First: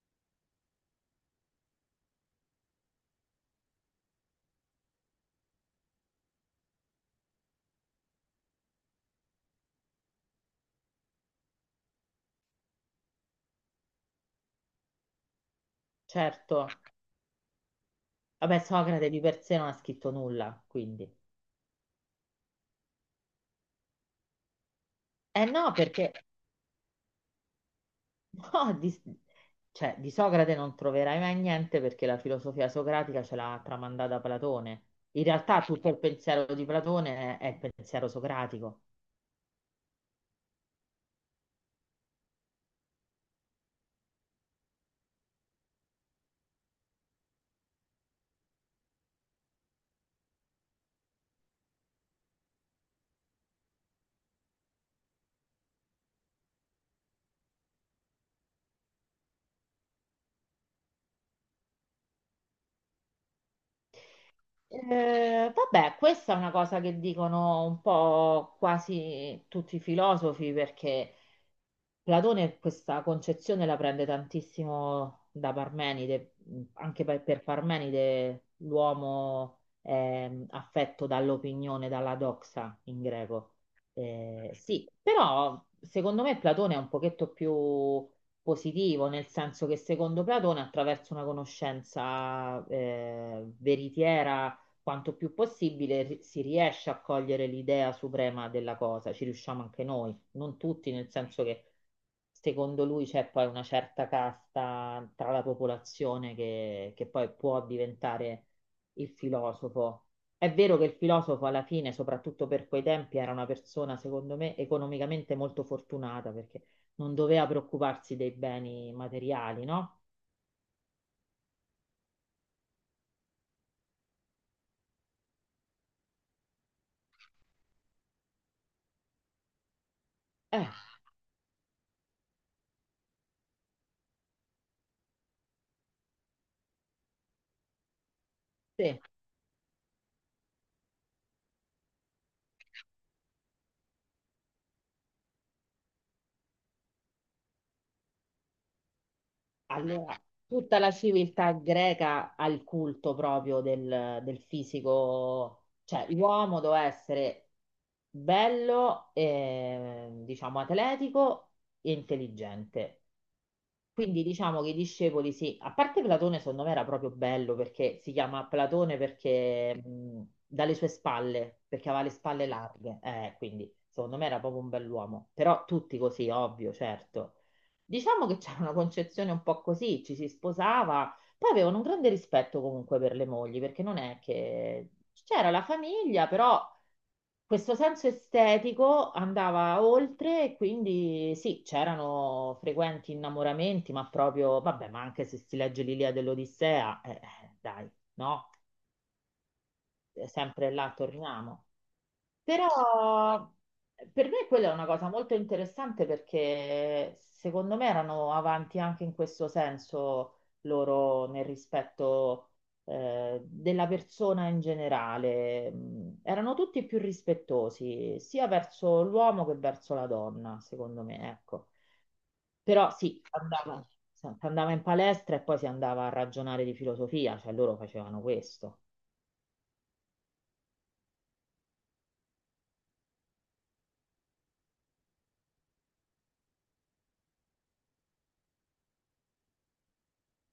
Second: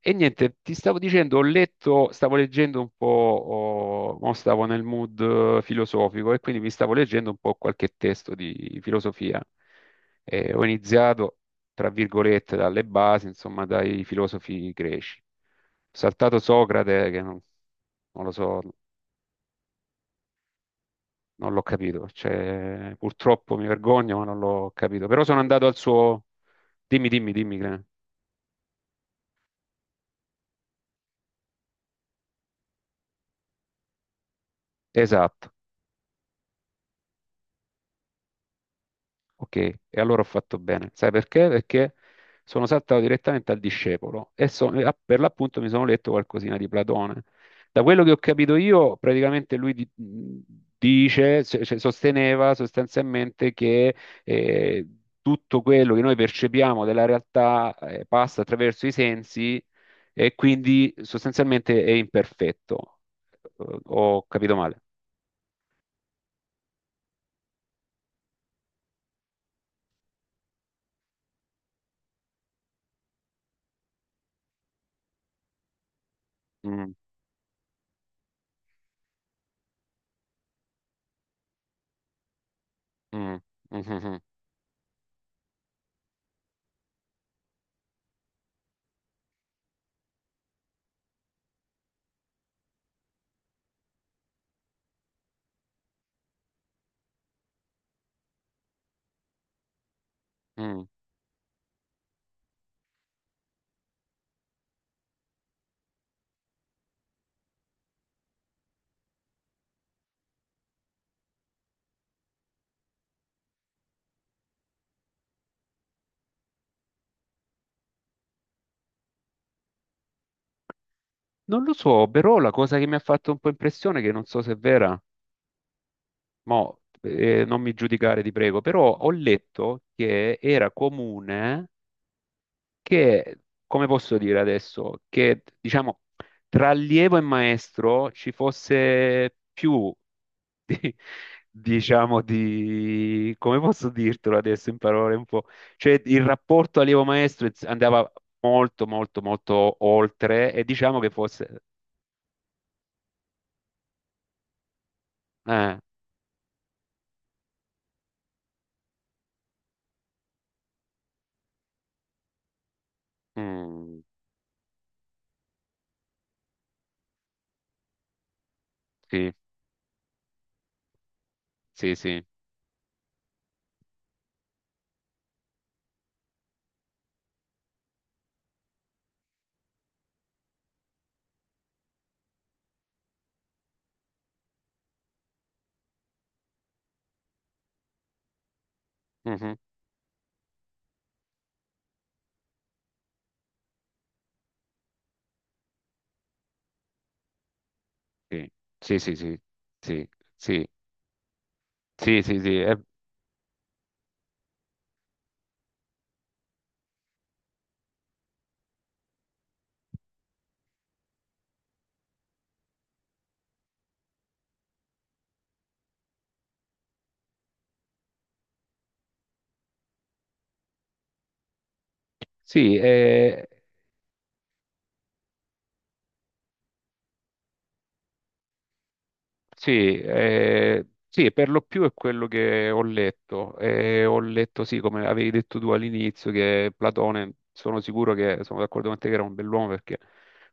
E niente, ti stavo dicendo, ho letto, stavo leggendo un po', oh, mo stavo nel mood filosofico e quindi mi stavo leggendo un po' qualche testo di filosofia. E ho iniziato, tra virgolette, dalle basi, insomma, dai filosofi greci. Ho saltato Certo, Socrate, che non, non lo vabbè, so, Socrate di per sé non ha scritto nulla, quindi. non l'ho capito. Cioè, purtroppo mi vergogno, ma non l'ho capito. Però sono Eh andato no, al perché suo. Dimmi, dimmi, dimmi. Clem. no, di, cioè, di Socrate non troverai mai niente perché la filosofia socratica ce l'ha tramandata Platone. In Esatto. realtà tutto il pensiero di Platone è il pensiero socratico. Ok, e allora ho fatto bene. Sai perché? Perché sono saltato direttamente al discepolo per l'appunto mi sono letto qualcosina di Platone. Da quello che ho capito io, praticamente dice, cioè sosteneva sostanzialmente che eh, tutto quello che noi percepiamo della realtà passa attraverso i sensi e quindi sostanzialmente è imperfetto. Ho capito male. Vabbè, questa è una cosa che dicono un po' quasi tutti i filosofi perché Platone questa concezione la prende tantissimo da Parmenide, Mm, anche per Parmenide l'uomo è affetto dall'opinione, dalla doxa in mm, greco. mm, mm, mm. Sì, però secondo me Platone è un pochetto più positivo, nel senso che secondo Platone attraverso una conoscenza veritiera quanto più possibile si riesce a cogliere l'idea suprema della cosa, ci riusciamo anche noi non mm. tutti, nel senso che secondo lui c'è poi una certa casta tra la popolazione che poi può diventare il filosofo. È vero che il filosofo alla fine, soprattutto per quei tempi, era una persona, secondo me, economicamente molto fortunata perché non doveva preoccuparsi dei beni materiali, no? Non lo so, però la cosa che mi ha fatto un po' impressione, che non so se è vera, mo, non mi giudicare ti prego, però ho letto che Eh, era comune che, come posso dire adesso, che diciamo tra allievo e maestro ci sì. fosse più, di- diciamo, di, come posso dirtelo adesso in parole un po', cioè il rapporto allievo-maestro andava molto, molto, molto Allora, oltre e tutta la diciamo che civiltà fosse... greca ha il culto proprio del fisico, eh, cioè l'uomo doveva essere bello, diciamo atletico e intelligente. mm, Quindi diciamo che i discepoli sì, a parte Platone secondo me era proprio bello perché si chiama Platone sì. perché dalle sue spalle, perché Sì, aveva le sì. spalle larghe, quindi secondo me era proprio un bell'uomo, però tutti così, ovvio, certo. Diciamo che c'era una concezione un po' così, ci si sposava, poi avevano un grande rispetto comunque per le mogli, perché non è che c'era la famiglia, però questo senso estetico Mhm. andava oltre, e quindi sì, c'erano frequenti innamoramenti, ma proprio, vabbè, ma anche se si legge l'Ilia dell'Odissea, dai, no? Sì, sì, sì, sì, sì, sì, Sempre là torniamo. sì, sì, sì, Però per me quella è una cosa molto interessante perché secondo me erano avanti anche in questo senso loro nel rispetto della persona in generale. Mm, erano tutti più rispettosi sia verso l'uomo che verso la donna, secondo me, ecco. sì, Però sì, si andava in palestra e poi si andava a ragionare di filosofia, cioè loro facevano questo. sì, sì, per lo più è quello che ho letto. Ho letto, sì, come avevi detto tu all'inizio, che Platone, sono sicuro che sono d'accordo con te che era un bell'uomo perché,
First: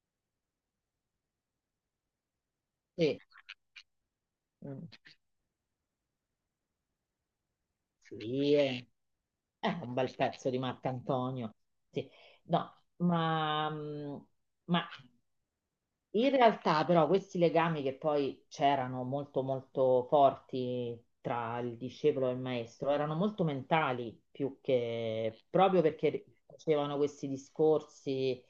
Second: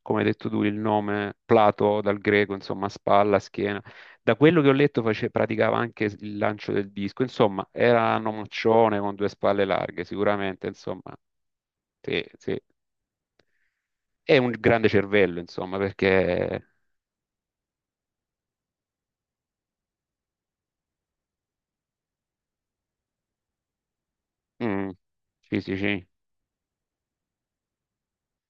come hai detto tu, il nome Plato dal greco, insomma, Sì. spalla, schiena. Da quello che ho Mm. letto praticava anche il lancio del disco, insomma, era un Sì, eh. omaccione con due spalle Un larghe, bel pezzo di sicuramente, insomma, Marcantonio. Sì. sì, sì. No, ma, mm, È un ma grande cervello, insomma, in perché. realtà però questi legami che poi c'erano molto molto forti tra il discepolo e il maestro erano molto mentali più Mm, che sì, sì, proprio sì, perché facevano questi discorsi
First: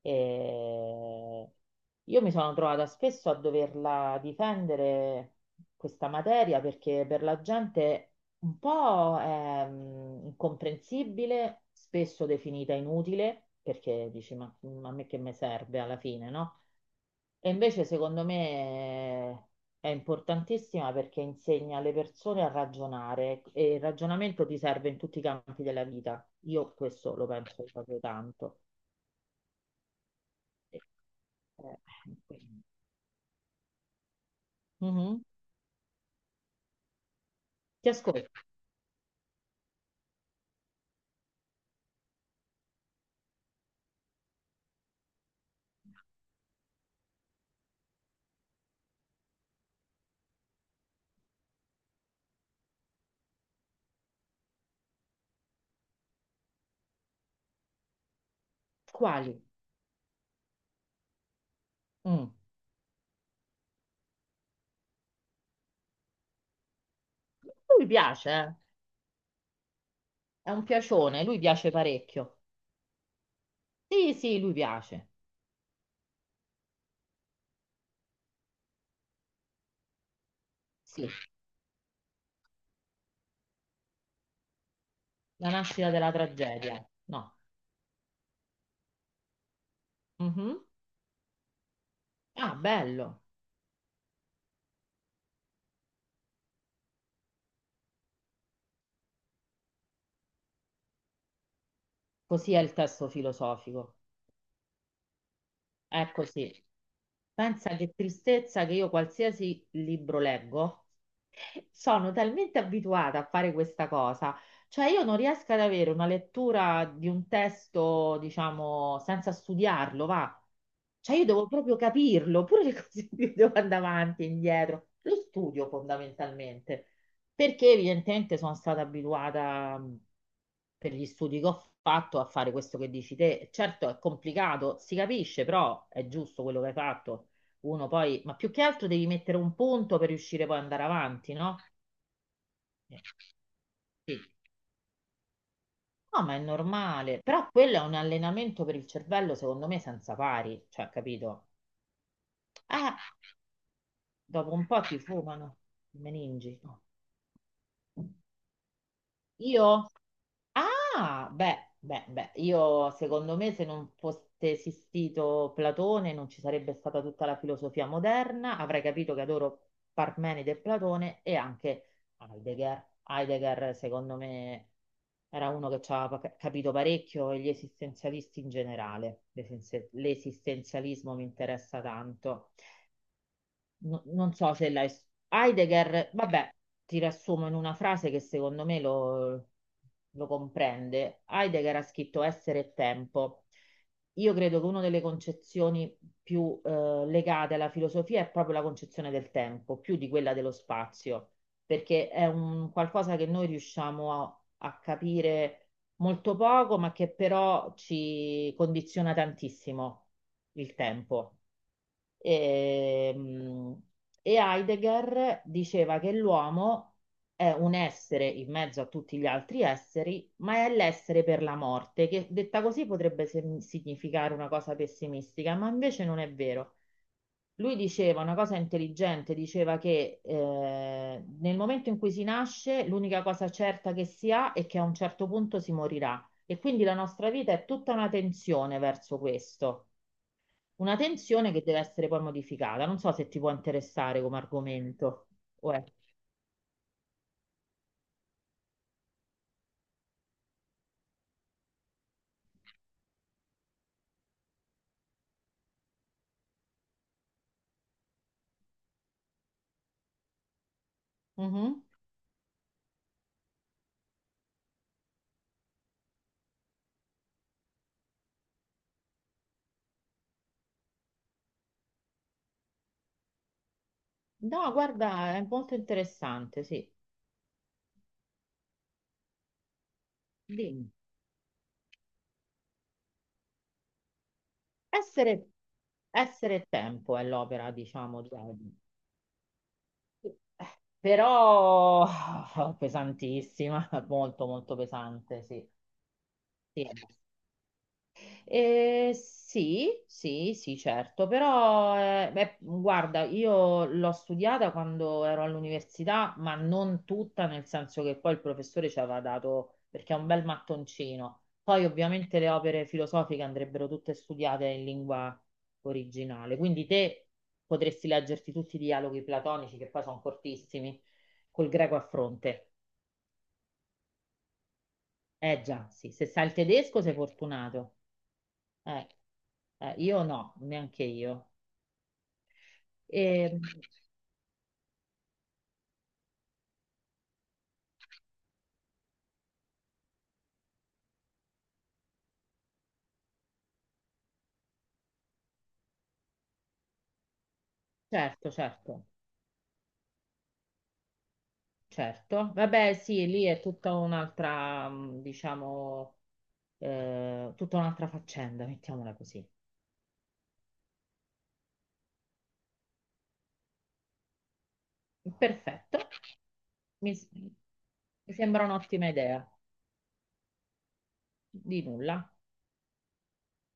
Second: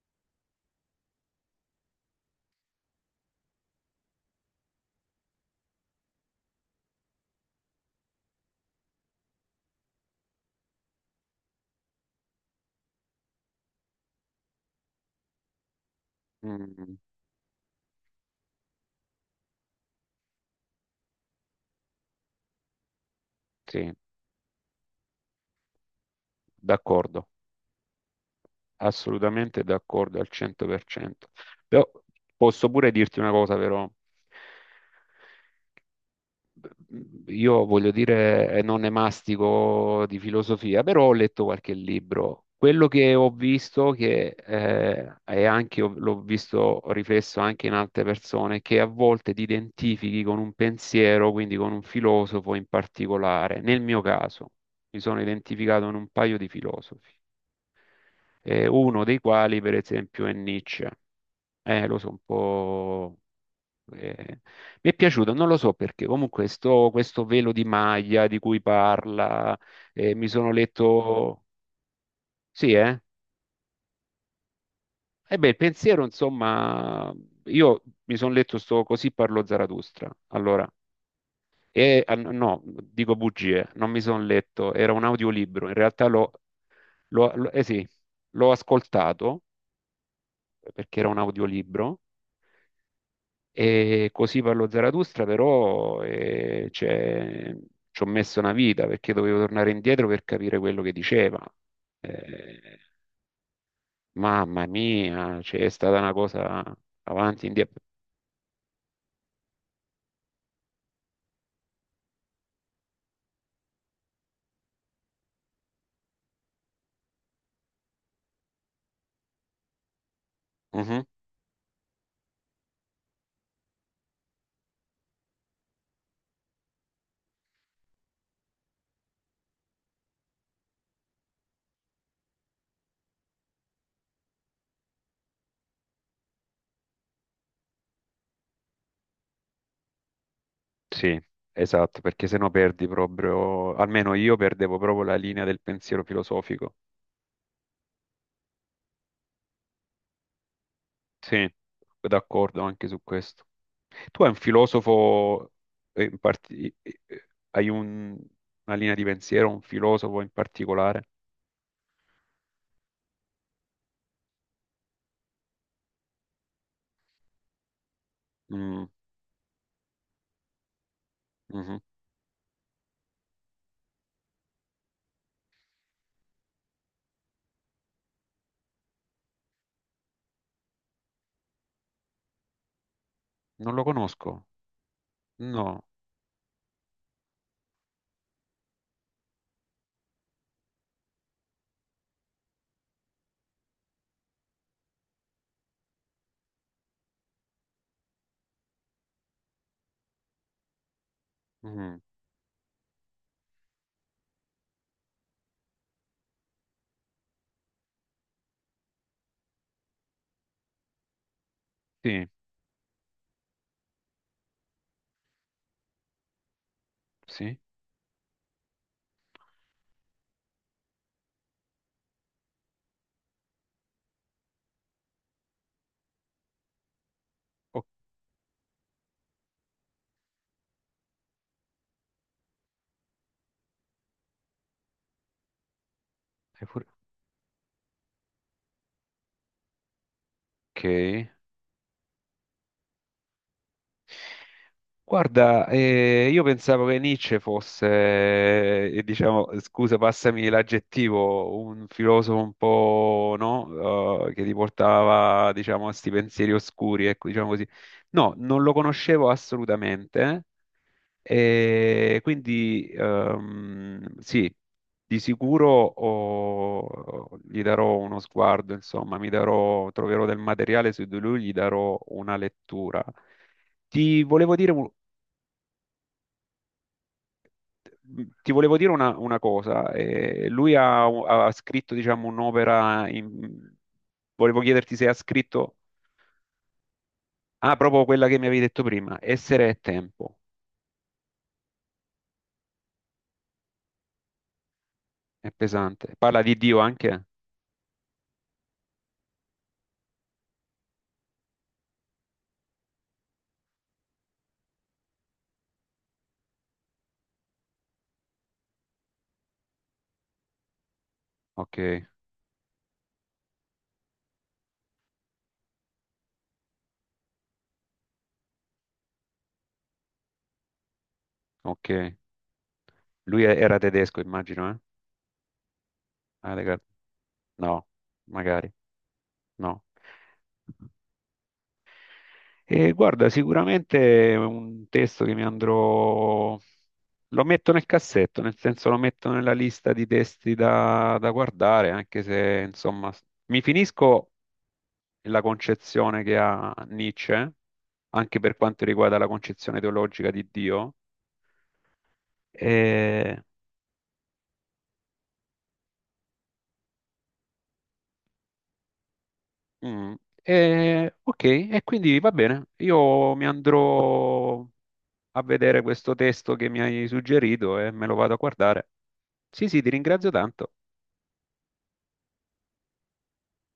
e io mi sono trovata spesso a doverla difendere questa materia perché per la gente un po' è mm, incomprensibile, spesso definita inutile perché dici ma a me che mi serve alla fine, no? mm, E invece secondo me è importantissima perché insegna alle persone a ragionare e il sì, ragionamento ti serve in tutti i campi della vita. Io questo lo d'accordo, penso proprio tanto. assolutamente d'accordo al E- 100%. eh, Però quindi- posso pure dirti una cosa, però. Mhm. Io Ti voglio ascolto. dire, non ne mastico di filosofia, però ho letto qualche libro. Quello che ho visto, che è anche, l'ho visto riflesso anche in altre persone, che a volte ti identifichi con un pensiero, quindi con un filosofo in particolare. Nel mio caso, mi sono identificato in un paio di filosofi, uno dei Quali? quali, per esempio, è Nietzsche. Lo so, un Mm. po'. Eh, mi è piaciuto, non lo so perché, comunque sto, questo velo di Lui piace, maglia di eh. cui parla, mi È sono un piacione, lui letto, piace parecchio. sì, eh? Sì, sì, lui piace. E beh, il pensiero, insomma, io mi sono letto sto Così parlò Zarathustra, allora, Sì, e ah, no, dico bugie, non mi sono letto, era un la audiolibro, in nascita realtà della tragedia. No. Eh sì, l'ho ascoltato Mhm. perché era un audiolibro. Ah, bello. E così parlo Zarathustra, però cioè, ci ho messo una vita perché dovevo tornare indietro per capire quello che diceva. Così è il Eh, testo filosofico. mamma mia, cioè, è stata È una così. cosa avanti, Pensa indietro. che tristezza che io qualsiasi libro leggo, sono talmente abituata a fare questa cosa, cioè io non riesco ad avere una lettura di un testo, diciamo, senza studiarlo, va. Mhm, Cioè io devo proprio capirlo, pure le cose più devo andare avanti e indietro. Lo studio fondamentalmente, perché evidentemente sono stata abituata per gli studi che ho fatto a fare questo che dici te. Certo è complicato, si capisce, però è giusto quello che hai fatto uno poi, ma più che altro devi mettere un punto per riuscire poi ad andare Sì, avanti, no? esatto, perché sennò perdi Eh, proprio, almeno sì. io perdevo proprio la linea del pensiero No, ma è filosofico. normale. Però quello è un allenamento per il cervello, secondo me, senza pari, cioè, capito? Sì, d'accordo anche Eh, su questo. Tu hai un dopo un po' ti filosofo, fumano i in meningi. parti- hai un- una linea di pensiero, un Io? filosofo in particolare? Ah, beh, beh, beh, io secondo me se non fosse esistito Platone non ci sarebbe stata tutta la filosofia moderna, avrei Mm, capito che adoro Parmenide e Platone e mhm. anche Heidegger. Heidegger secondo me era uno che ci ha capito parecchio e gli esistenzialisti in generale. L'esistenzialismo mi interessa tanto, Non lo non conosco. so se l'hai... No. Heidegger, vabbè, ti riassumo in una frase che secondo me lo comprende. Heidegger ha scritto Essere e tempo. Io credo che una delle concezioni più legate alla filosofia è proprio la concezione del tempo, più di quella dello spazio, Mm, perché è un qualcosa che noi riusciamo a capire molto poco, ma che però ci condiziona tantissimo il tempo. sì, Ehm, E Heidegger diceva che l'uomo è sì. un essere in mezzo a tutti gli altri esseri, ma è l'essere per la morte, che detta così potrebbe significare una cosa pessimistica, ma invece non è vero. Lui Ok. diceva una cosa intelligente, diceva che nel momento in cui si nasce, l'unica cosa certa che si ha è che a un certo punto si morirà. E quindi pure- la nostra vita è tutta una tensione verso questo. Una ok. tensione che deve essere poi modificata. Non so se ti può interessare come argomento. Guarda, o è- io pensavo che Nietzsche fosse, diciamo, scusa, passami l'aggettivo, un filosofo un po', no? Che ti portava, diciamo, a sti pensieri oscuri, ecco, diciamo così. No, non lo conoscevo assolutamente, Mhm. E quindi sì, di sicuro oh, gli darò uno sguardo, insomma, mi darò, troverò del materiale su di lui, gli darò una lettura. Ti volevo dire No, un- guarda, è molto interessante, sì. ti volevo dire una cosa. Lui Dimmi. Ha scritto, diciamo, un'opera. Volevo chiederti se ha Essere, scritto. essere e tempo è l'opera, Ah, proprio diciamo, quella di che mi avevi Heidi. detto prima. Essere e tempo. Però pesantissima, molto molto pesante, È sì. pesante. Parla di Dio Sì. anche? Sì, sì, sì, certo, però beh, guarda, io l'ho studiata quando ero all'università, ma non tutta, nel senso che poi il professore ci aveva dato, perché è un bel mattoncino. Ok, Poi ovviamente le opere filosofiche andrebbero tutte studiate in lingua originale, quindi te potresti leggerti tutti i dialoghi platonici, che poi sono cortissimi, col greco a ok. fronte. Lui era tedesco, immagino, eh? Eh già, sì, se sai il Heidegger. tedesco sei No, fortunato. magari. Eh, No. Io no, neanche io. E guarda, E, sicuramente è un testo che mi andrò. Lo metto nel cassetto, nel senso lo metto nella lista di testi da guardare, anche se, insomma, mi finisco la concezione che ha Nietzsche, anche certo, per quanto certo, riguarda la concezione teologica di Dio. certo. Vabbè, sì, E, lì è tutta un'altra, mm, diciamo, tutta un'altra faccenda, mettiamola così. mm, ok, e quindi va bene, io mi andrò a vedere Perfetto, questo testo che mi hai suggerito e me lo mi vado a sembra guardare. un'ottima idea. Sì, sì, ti ringrazio tanto. Di nulla.